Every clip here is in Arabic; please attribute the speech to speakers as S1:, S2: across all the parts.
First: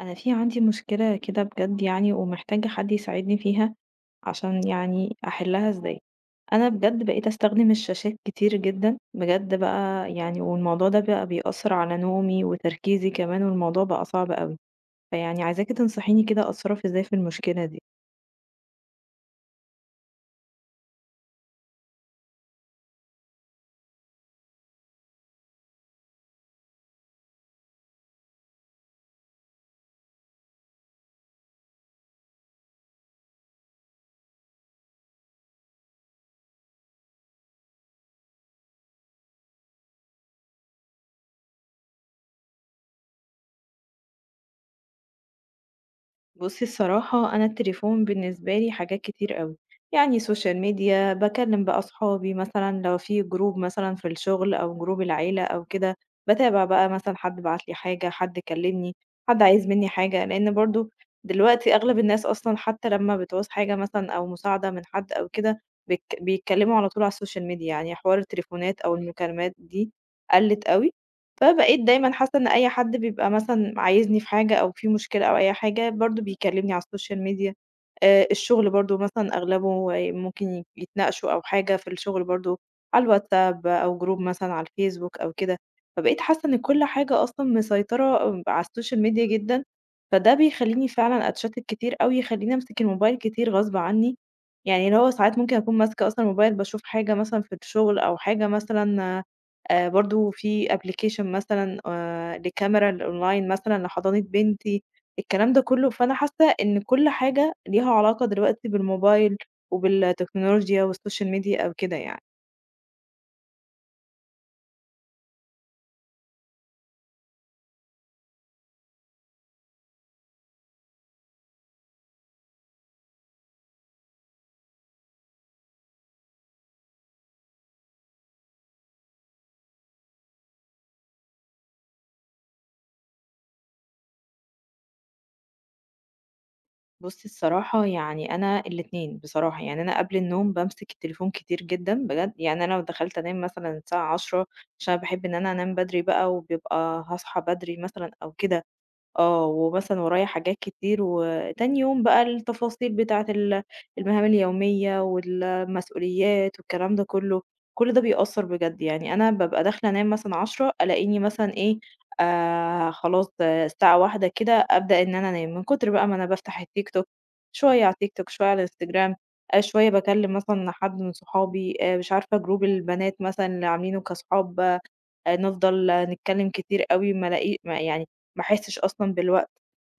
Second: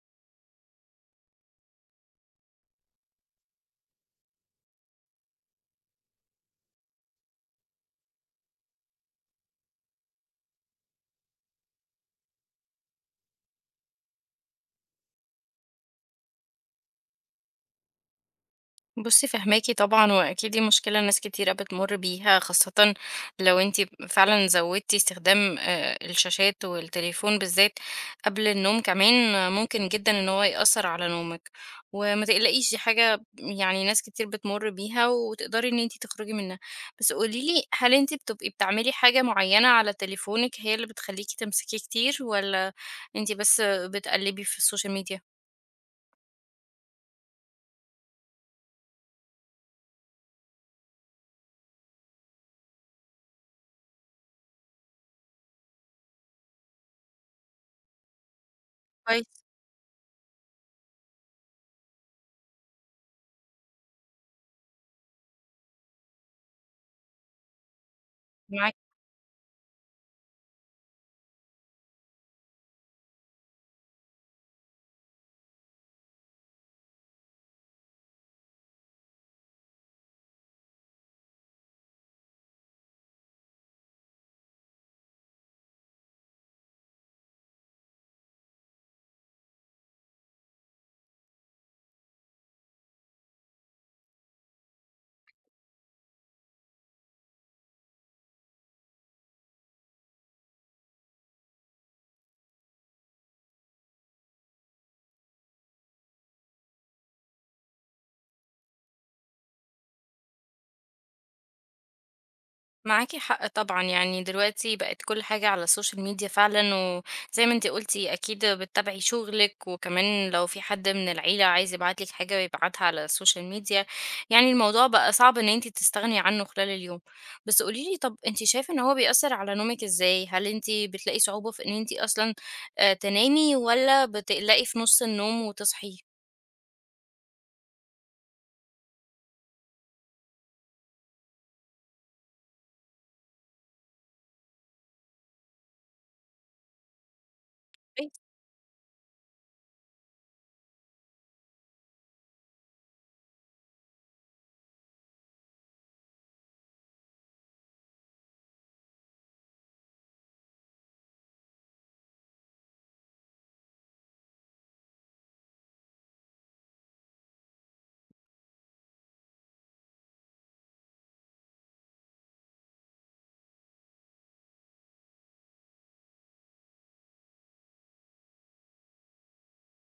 S1: أنا في عندي مشكلة كده بجد يعني ومحتاجة حد يساعدني فيها عشان يعني أحلها إزاي. أنا بجد بقيت أستخدم الشاشات كتير جدا بجد بقى يعني، والموضوع ده بقى بيأثر على نومي وتركيزي كمان، والموضوع بقى صعب قوي، فيعني عايزاكي تنصحيني كده أتصرف إزاي في المشكلة دي.
S2: بُصّي فاهماكِ طبعًا، وأكيد دي مشكلة ناس كتيرة بتمُر بيها، خاصةً لو أنتِ فعلًا زوّدتِ استخدام الشاشات والتليفون بالذات قبل النوم كمان، ممكن جدًا إن هو يأثّر على نومِك. وما تقلقيش دي حاجة يعني ناس كتير بتمُر بيها وتقدري إن أنتِ تخرجي منها. بس قولي لي، هل أنتِ بتبقي بتعملي حاجة معيّنة على تليفونِك هي اللي بتخلّيكِ تمسكيه كتير والّا أنتِ بس بتقلّبي في السوشيال ميديا؟
S1: بُصّي الصراحة أنا التليفون بالنسبة لي حاجات كتير أوي، يعني سوشيال ميديا، باكلّم بقى أصحابي مثلًا لو في جروب مثلًا في الشغل أو جروب العيلة أو كده، باتابع بقى مثلًا حد بعت لي حاجة، حد كلّمني،
S2: كويس،
S1: حد عايز منّي حاجة، لإن برضه دلوقتي أغلب الناس أصلًا حتى لمّا بتعوز حاجة مثلًا أو مساعدة من حد أو كده بيتك بيتكلّموا على طول على السوشيال ميديا، يعني حوار
S2: معاكِ.
S1: التليفونات أو المكالمات دي قَلِّت أوي. فبقيت دايمًا حاسة إن أي حد بيبقى مثلًا عايزني في حاجة أو في مشكلة أو أي حاجة برضه بيكلمني على الSocial media. الشغل برضه مثلًا أغلبه ممكن يتناقشوا أو حاجة في الشغل برضه على الWhatsApp أو Group مثلًا على الFacebook أو كده، فبقيت حاسة إن كل حاجة أصلًا مسيطرة على الSocial media جدًا، فده بيخلّيني فعلًا أتشتت كتير أوي، يخلّيني أمسك الموبايل كتير غصب عني، يعني اللي هو ساعات ممكن أكون ماسكة أصلًا الموبايل باشوف حاجة مثلًا في الشغل أو حاجة مثلًا، برضه في application مثلًا لكاميرا الأونلاين مثلًا لحضانة بنتي، الكلام ده كله، فأنا حاسة إن كل حاجة ليها علاقة دلوقتي بالموبايل وبالتكنولوجيا والسوشيال ميديا أو كده يعني.
S2: معاكِ حق طبعًا، يعني دلوقتي بقت كل حاجة على الSocial media فعلًا، وزي ما أنتِ قُلتِ أكيد بتتابعي شغلِك، وكمان لو في حد من العيلة عايز يبعت لِك حاجة بيبعتها على الSocial media، يعني الموضوع بقى صعب إن أنتِ تستغني عنه خلال اليوم. بس قولي لي طَب أنتِ شايفة إن هو بيأثّر على نومِك إزاي؟ هل أنتِ بتلاقي صعوبة في إن أنتِ أصلًا تنامي والّا بتقلقي في نُص النوم وتصحي؟
S1: بُصّي الصراحة يعني أنا الاتنين بصراحة، يعني أنا قبل النوم بامسك التليفون كتير جدًا بجد، يعني أنا لو دخلت أنام مثلًا الساعة 22:00 عشان أنا باحب إن أنا أنام بدري بقى وبيبقى هاصحى بدري مثلًا
S2: كويس،
S1: أو كده، آه، ومثلًا ورايا حاجات كتير وتاني يوم بقى التفاصيل بتاعة المهام اليومية والمسؤوليات والكلام ده كلّه، كل ده بيأثّر بجد، يعني أنا بابقى داخلة أنام مثلًا 22:00 ألاقيني مثلًا إيه، خلاص آه، الساعة 01:00 كده أبدأ إن أنا أنام، من كتر بقى ما أنا بافتح التيك توك، شوية على التيك توك، شوية على الإنستجرام، شوية باكلّم مثلًا حد من صحابي، مش عارفة جروب البنات مثلًا اللي عاملينه كصحاب، نفضل نتكلّم كتير أوي ما الاقي ما يعني ما احسش أصلًا بالوقت،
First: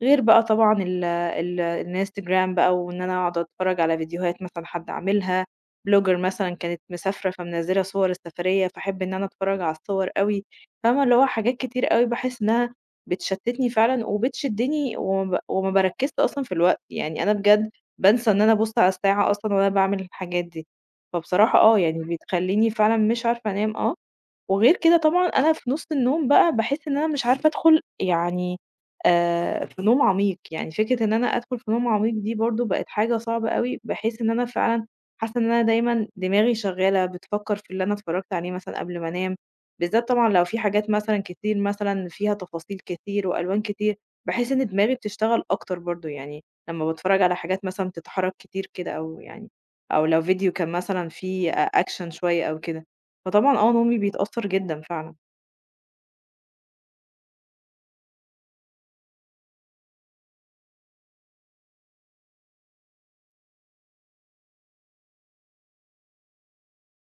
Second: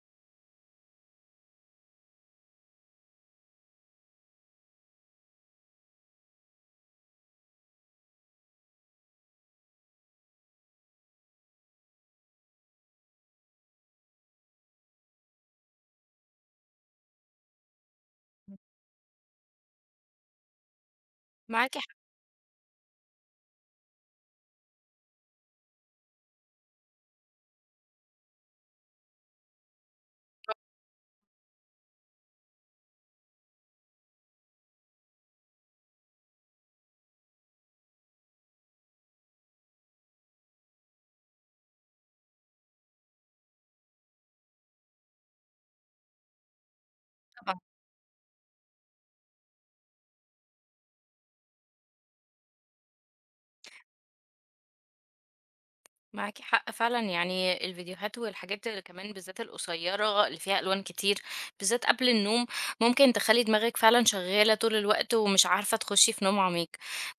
S1: غير بقى طبعًا ال ال الInstagram بقى وإن أنا أقعد أتفرّج على فيديوهات مثلًا حد عاملها، بلوجر مثلًا كانت مسافرة فمنزّلة صور السفرية، فاحب إن أنا أتفرّج على الصور أوي، فاهمة اللي هو حاجات كتير أوي باحس إنها بتشتتني فعلًا وبتشدني وما باركّزش أصلًا في الوقت، يعني أنا بجد بانسى إن أنا أبُص على الساعة أصلًا وأنا باعمل الحاجات دي، فبصراحة
S2: معاكِ
S1: آه،
S2: حق
S1: يعني بتخلّيني فعلًا مش عارفة أنام آه. وغير كده طبعًا أنا في نُص النوم بقى باحس إن أنا مش عارفة أدخل يعني في نوم عميق، يعني فكرة إن أنا أدخل في نوم عميق دي برضه بقت حاجة صعبة أوي، بحيث إن أنا فعلًا حاسة إن أنا دايمًا دماغي شغالة بتفكّر في اللي أنا اتفرّجت عليه مثلًا قبل ما أنام، بالذات طبعًا لو في حاجات مثلًا كتير مثلًا فيها تفاصيل كتير وألوان كتير، باحس إن دماغي بتشتغل أكتر برضه، يعني لمّا باتفرّج على
S2: طبعًا.
S1: حاجات مثلًا بتتحرك كتير كده أو يعني، أو لو فيديو كان مثلًا فيه action شوية أو كده. فطبعًا آه، نومي بيتأثّر جدًا فعلًا.
S2: معاكِ حق فعلًا، يعني الفيديوهات والحاجات اللي كمان بالذات القصيّرة اللي فيها ألوان كتير، بالذات قبل النوم، ممكن تخلّي دماغِك فعلًا شغّالة طول الوقت ومش عارفة تخشّي في نوم عميق.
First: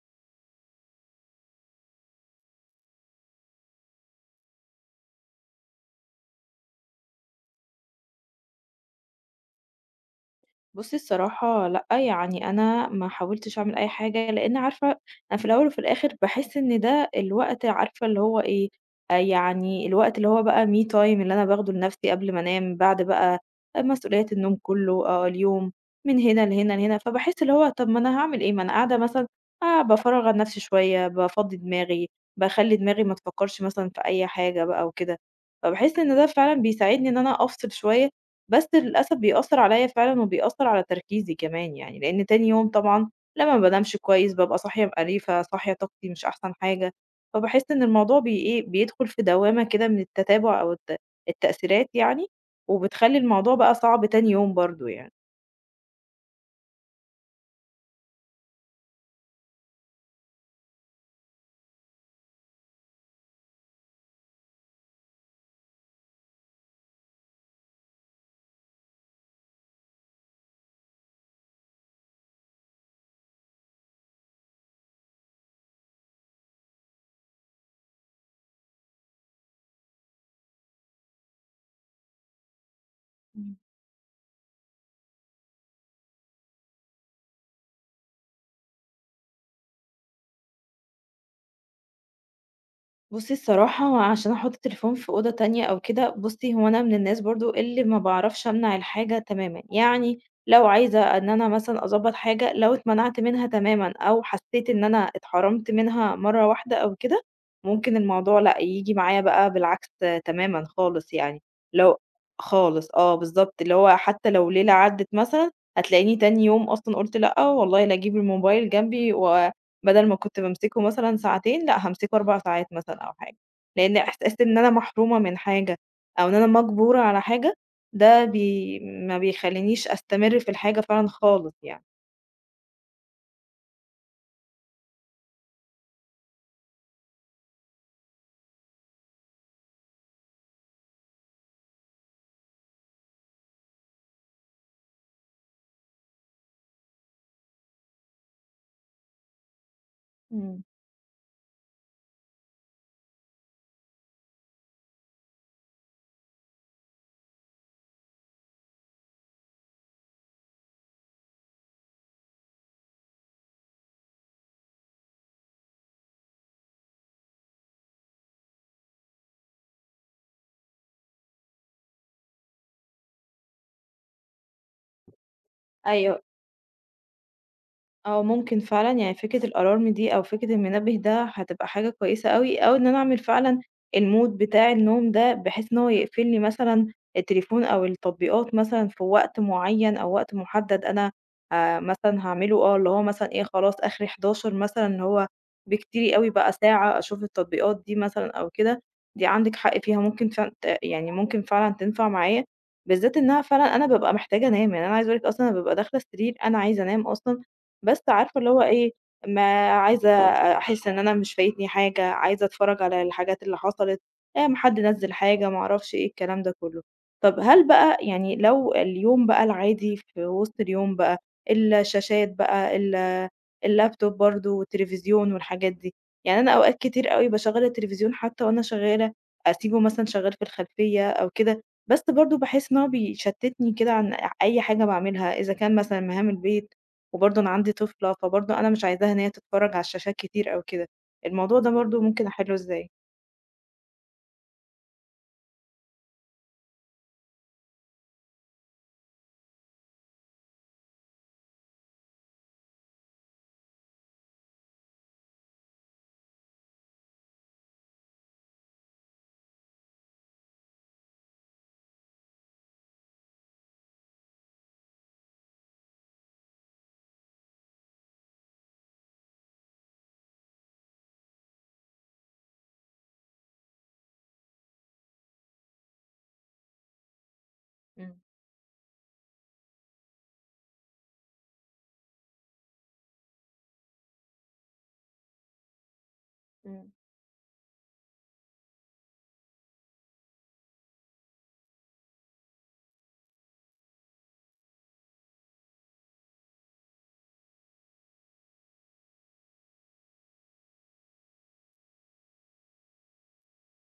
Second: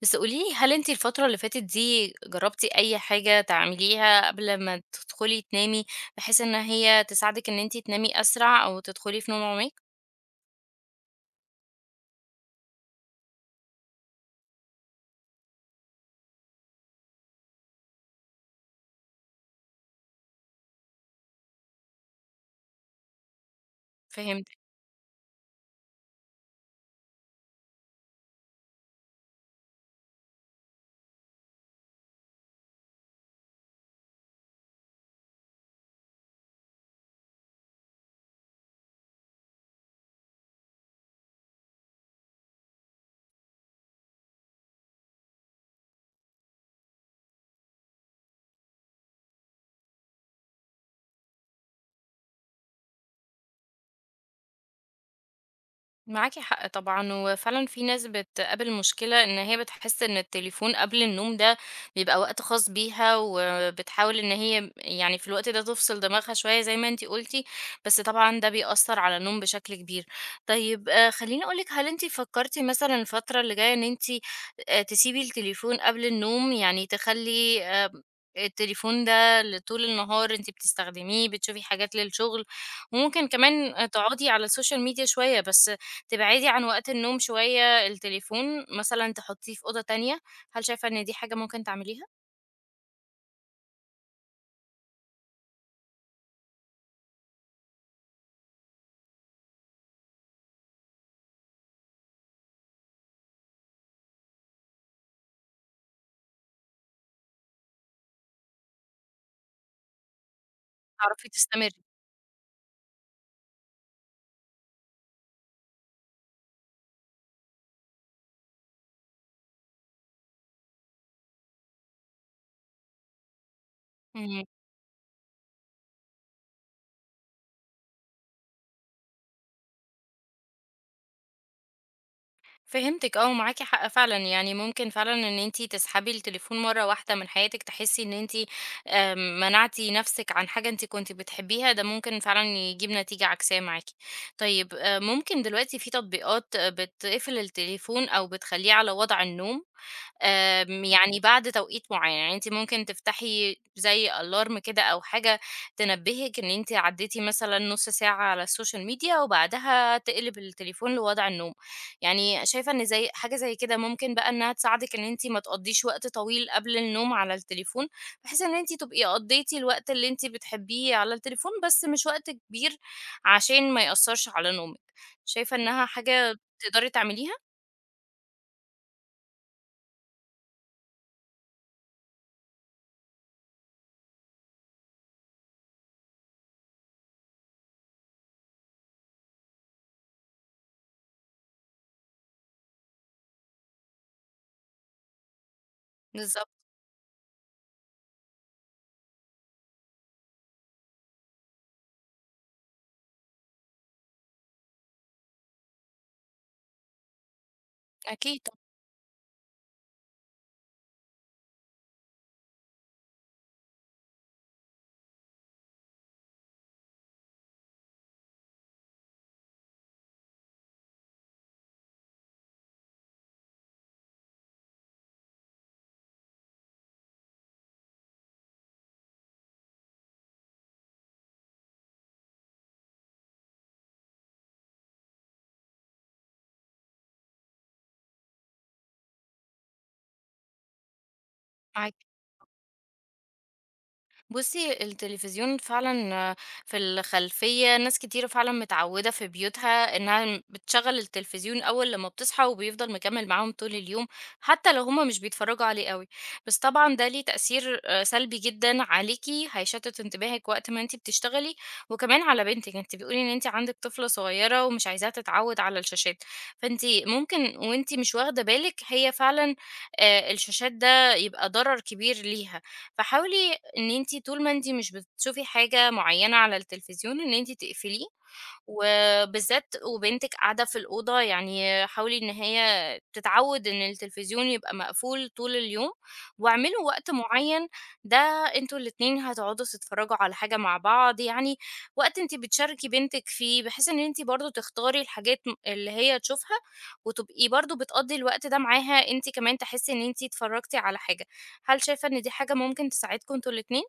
S2: بس قولي لي، هل أنتِ الفترة اللي فاتت دي جرّبتِ أي حاجة تعمليها قبل ما تدخلي تنامي، بحيث إن هي تساعدِك إن أنتِ تنامي أسرع أو تدخلي في نوم عميق؟
S1: بُصّي الصراحة لأ، يعني أنا ما حاولتش أعمل أي حاجة، لإن عارفة أنا في الأول وفي الآخر باحس إن ده الوقت عارفة اللي هو إيه، يعني الوقت اللي هو بقى me time اللي أنا باخده لنَفْسي قبل ما أنام، بعد بقى مسؤوليات
S2: فهمني.
S1: النوم كُلّه، آه، اليوم، من هنا لهنا لهنا، فباحس اللي هو طَب ما أنا هاعمل إيه، ما أنا قاعدة مثلًا بافرّغ عن نَفْسي شوية، بافضّي دماغي، باخلّي دماغي ما تفكّرش مثلًا في أي حاجة بقى وكده. فباحس إن ده فعلًا بيساعدني إن أنا أفصل شوية، بس للأسف بيأثّر عليَّ فعلًا وبيأثّر على تركيزي كمان يعني، لإن تاني يوم طبعًا لمّا ما بانامش كويس بابقى صاحية مقريفة، صاحية طاقتي مش أحسن حاجة، فباحس إن الموضوع إيه، بيدخل في دوّامة كده من التتابع أو التأثيرات يعني، وبتخلّي الموضوع بقى صعب تاني يوم برضه يعني.
S2: معاكي حق طبعا وفعلا في ناس بتقابل مشكلة ان هي بتحس ان التليفون قبل النوم ده بيبقى وقت خاص بيها وبتحاول ان هي يعني في الوقت ده تفصل دماغها شوية زي ما انتي قلتي، بس طبعا ده بيأثر على النوم بشكل كبير. طيب خليني اقولك، هل انتي فكرتي مثلا الفترة اللي جاية ان انتي تسيبي التليفون قبل النوم، يعني تخلي التليفون ده لطول النهار انتي بتستخدميه بتشوفي حاجات للشغل وممكن كمان تقعدي على السوشيال ميديا شوية، بس تبعدي عن وقت النوم شوية التليفون، مثلًا تحطيه في أوضة تانية، هل شايفة إن دي حاجة ممكن تعمليها؟
S1: بُصّي الصراحة عشان أحُط التليفون في أوضة تانية أو كده، بُصّي هو أنا من الناس برضه اللي ما باعرفش أمنع الحاجة تمامًا، يعني لو عايزة إن أنا مثلًا أضبّط حاجة، لو اتمنعت منها تمامًا أو حسّيت إن أنا اتحرمت منها مرّة واحدة أو كده، ممكن الموضوع لأ، ييجي معايا بقى بالعكس تمامًا خالص
S2: تعرفي
S1: يعني،
S2: تستمري.
S1: لو خالص آه بالضبط، اللي هو حتى لو ليلة عدّت مثلًا، هتلاقيني تاني يوم أصلًا قُلت لأ، والله لا أجيب الموبايل جنبي، و بدل ما كنت بامسكه مثلًا ساعتين، لأ هامسكه 4 ساعات مثلًا أو حاجة، لإن إحساس
S2: إمم.
S1: إن أنا محرومة من حاجة أو إن أنا مجبورة على حاجة، ده ما بيخلّينيش أستمر في الحاجة فعلًا خالص يعني.
S2: فهمتِك ومعاكِ حق فعلًا، يعني ممكن فعلًا إن أنتِ تسحبي التليفون مرة واحدة من حياتِك، تحسي إن أنتِ منعتِ نفسِك عن حاجة أنتِ كنتِ بتحبيها، ده ممكن فعلًا يجيب نتيجة عكسية معاكِ. طيب ممكن دلوقتي في تطبيقات بتقفل التليفون أو بتخلّيه على وضع النوم؟
S1: إمم.
S2: يعني بعد توقيت معيّن، يعني أنتِ ممكن تفتحي زي alarm كده أو حاجة تنبهِك إن أنتِ عدّيتِ مثلًا نُص ساعة على السوشيال ميديا وبعدها تقلب التليفون لوضع النوم، يعني شايفة إن زي حاجة زي كده ممكن بقى إنها تساعدِك إن أنتِ ما تقضّيش وقت طويل قبل النوم على التليفون، بحيث إن أنتِ تبقي قضّيتِ الوقت اللي أنتِ بتحبيه على التليفون، بس مش وقت كبير عشان ما يأثّرش على نومِك، شايفة إنها
S1: أيوه.
S2: حاجة تقدري تعمليها؟
S1: آه، ممكن فعلًا، يعني فكرة الألارم دي أو فكرة المنبه ده هتبقى حاجة كويسة أوي، أو إن أنا أعمل فعلًا الmode بتاع النوم ده، بحيث إن هو يقفل لي مثلًا التليفون أو التطبيقات مثلًا في وقت معين أو وقت محدد أنا، مثلًا هاعمله آه، اللي هو مثلًا إيه خلاص آخري 23:00 مثلًا اللي هو بكتير أوي
S2: بالضبط،
S1: بقى ساعة أشوف التطبيقات دي مثلًا أو كده، دي عندِك حق فيها ممكن فعلًا يعني ممكن فعلًا تنفع معايا، بالذات إنها فعلًا أنا بابقى محتاجة أنام، يعني أنا عايزة أقول لِك أصلًا أنا بابقى داخلة السرير أنا عايزة أنام أصلًا بس عارفة
S2: أكيد
S1: اللي
S2: طبعًا.
S1: هو إيه، ما عايزة أحس إن أنا مش فايتني حاجة، عايزة أتفرّج على الحاجات اللي حصلت، حد نزّل حاجة ما أعرفش إيه الكلام ده كلّه. طَب هل بقى يعني لو اليوم بقى العادي في وسط اليوم بقى، الشاشات بقى، الlaptop برضه والتليفزيون والحاجات دي، يعني أنا أوقات كتير أوي باشغّل التليفزيون حتى وأنا شغّالة، أسيبه مثلًا شغّال في الخلفية أو كده، بس برضه باحس إن هو بيشتّتني كده عن أي حاجة باعملها، إذا كان مثلًا مهام البيت، وبرضه أنا عندي طفلة، فبرضه أنا مش عايزاها إن هي تتفرّج على الشاشات كتير أو كده، الموضوع ده
S2: معاكِ.
S1: برضه ممكن أحِلّه إزاي؟
S2: بُصّي، التلفزيون فعلًا في الخلفية ناس كتيرة فعلًا متعوّدة في بيوتها إنها بتشغّل التلفزيون أول لمّا بتصحى وبيفضل مكمّل معاهم طول اليوم، حتى لو هُم مش بيتفرّجوا عليه أوي. بس طبعًا ده ليه تأثير سلبي جدًا عليكِ، هيشتِّت انتباهِك وقت ما أنتِ بتشتغلي، وكمان على بنتِك، أنتِ بتقولي إن أنتِ عندِك طفلة صغيّرة ومش عايزاها تتعوّد على الشاشات، فأنتِ ممكن وأنتِ مش واخدة بالِك هي فعلًا الشاشات ده يبقى ضرر كبير ليها. فحاولي إن أنتِ طول ما أنتِ مش بتشوفي حاجة معينة على التلفزيون إن أنتِ تقفليه،
S1: إمم.
S2: وبالذات وبنتِك قاعدة في الأوضة، يعني حاولي إن هي تتعوِّد إن التلفزيون يبقى مقفول طول اليوم، واعملوا
S1: إمم.
S2: وقت معيّن ده أنتم الاتنين هتقعدوا تتفرّجوا على حاجة مع بعض، يعني وقت أنتِ بتشاركي بنتِك فيه، بحيث إن أنتِ برضه تختاري الحاجات م اللي هي تشوفها، وتبقي برضه بتقضّي الوقت ده معاها، أنتِ كمان تحسّي إن أنتِ اتفرّجتِ على حاجة. هل شايفة إن دي حاجة ممكن تساعدكم أنتم الاتنين؟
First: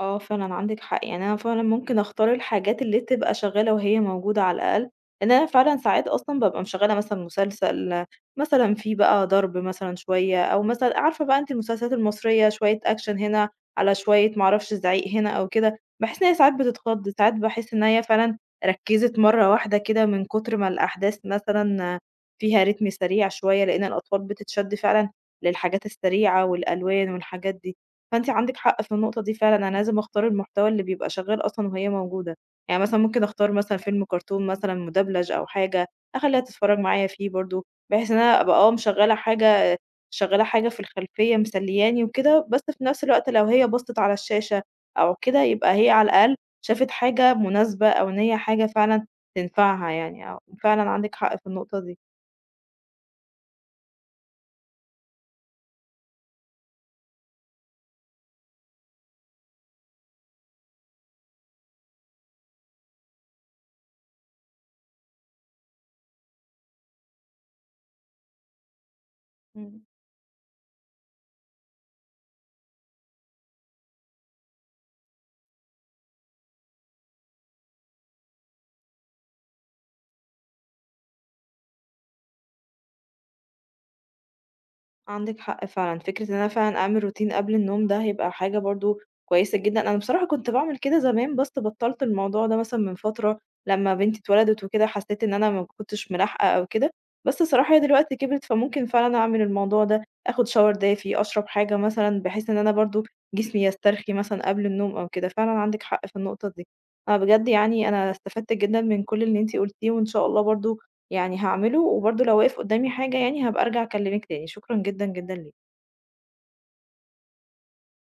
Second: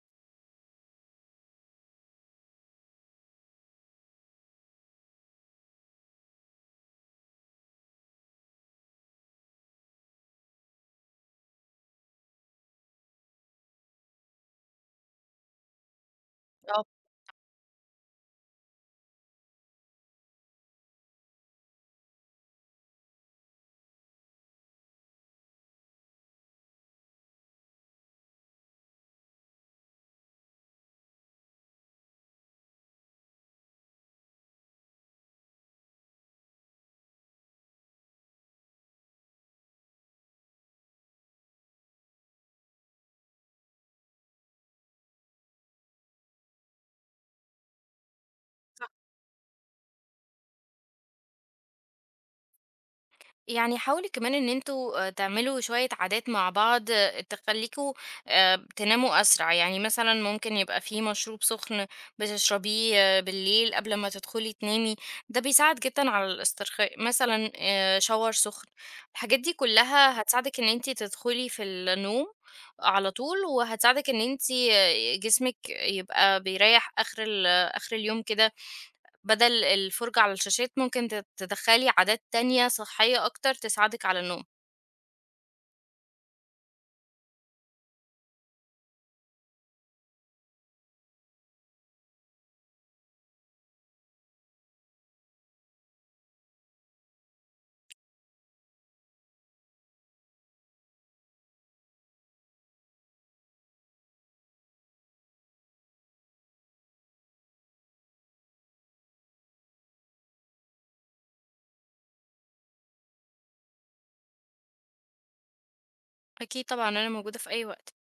S1: آه فعلًا عندِك حق، يعني أنا فعلًا ممكن أختار الحاجات اللي تبقى شغّالة وهي موجودة على الأقل، لإن أنا فعلًا ساعات أصلًا بابقى مشغّلة مثلًا مسلسل مثلًا فيه بقى ضرب مثلًا شوية، أو مثلًا عارفة بقى أنتِ المسلسلات المصرية شوية أكشن هنا، على شوية ما أعرفش زعيق هنا أو كده، باحس إن هي ساعات بتتخض، ساعات باحس إن هي فعلًا ركّزت مرّة واحدة كده من كتر ما الأحداث مثلًا فيها رتم سريع شوية، لإن الأطفال بتتشد فعلًا للحاجات السريعة والألوان والحاجات دي. فأنتِ عندِك حق في النقطة دي فعلًا، أنا لازم أختار المحتوى اللي بيبقى شغال أصلًا وهي موجودة، يعني مثلًا ممكن أختار مثلًا فيلم كرتون مثلًا مدبلج أو حاجة، أخلّيها تتفرج معايا فيه برضه، بحيث إن أنا أبقى آه مشغّلة حاجة في الخلفية مسلياني وكده، بس في نفس الوقت لو هي بصِّت على الشاشة أو كده، يبقى هي على الأقل شافت حاجة مناسبة أو إن هي حاجة فعلًا تنفعها يعني، أو فعلًا عندِك حق في النقطة دي.
S2: يعني حاولي كمان ان انتوا تعملوا شوية عادات مع بعض، تخليكوا تناموا اسرع، يعني مثلا ممكن يبقى في مشروب سخن بتشربيه بالليل قبل ما تدخلي تنامي، ده بيساعد جدا على الاسترخاء، مثلا شاور سخن. الحاجات دي
S1: إمم.
S2: كلها هتساعدك ان انتي تدخلي في النوم على طول، وهتساعدك ان انتي جسمك يبقى بيريح اخر اخر اليوم كده، بدل الفرجة على الشاشات ممكن تدخّلي عادات تانية صحية أكتر تساعدِك على النوم.
S1: عندِك حق فعلًا، فكرة إن أنا فعلًا أعمل روتين قبل النوم ده هيبقى حاجة برضه كويسة جدًا، أنا بصراحة كنت باعمل كده زمان بس بطّلت الموضوع ده مثلًا من فترة، لمّا بنتي اتولدت وكده حسيت إن أنا ما كنتش ملاحقة أو كده، بس الصراحة هي دلوقتي كبرت فممكن فعلًا أعمل الموضوع ده، آخد shower دافي، أشرب حاجة مثلًا بحيث إن أنا برضه جسمي يسترخي مثلًا قبل النوم أو كده، فعلًا عندِك حق في النقطة دي. أنا بجد يعني أنا استفدت جدًا من كل اللي أنتِ قُلتيه، وإن شاء الله برضه يعني هاعمله وبرضه لو وقف قدامي حاجة يعني هابقى أرجع أكلمِك تاني، شكرًا جدًا، جدًا ليكِ.
S2: أكيد طبعًا أنا موجودة في أي وقت.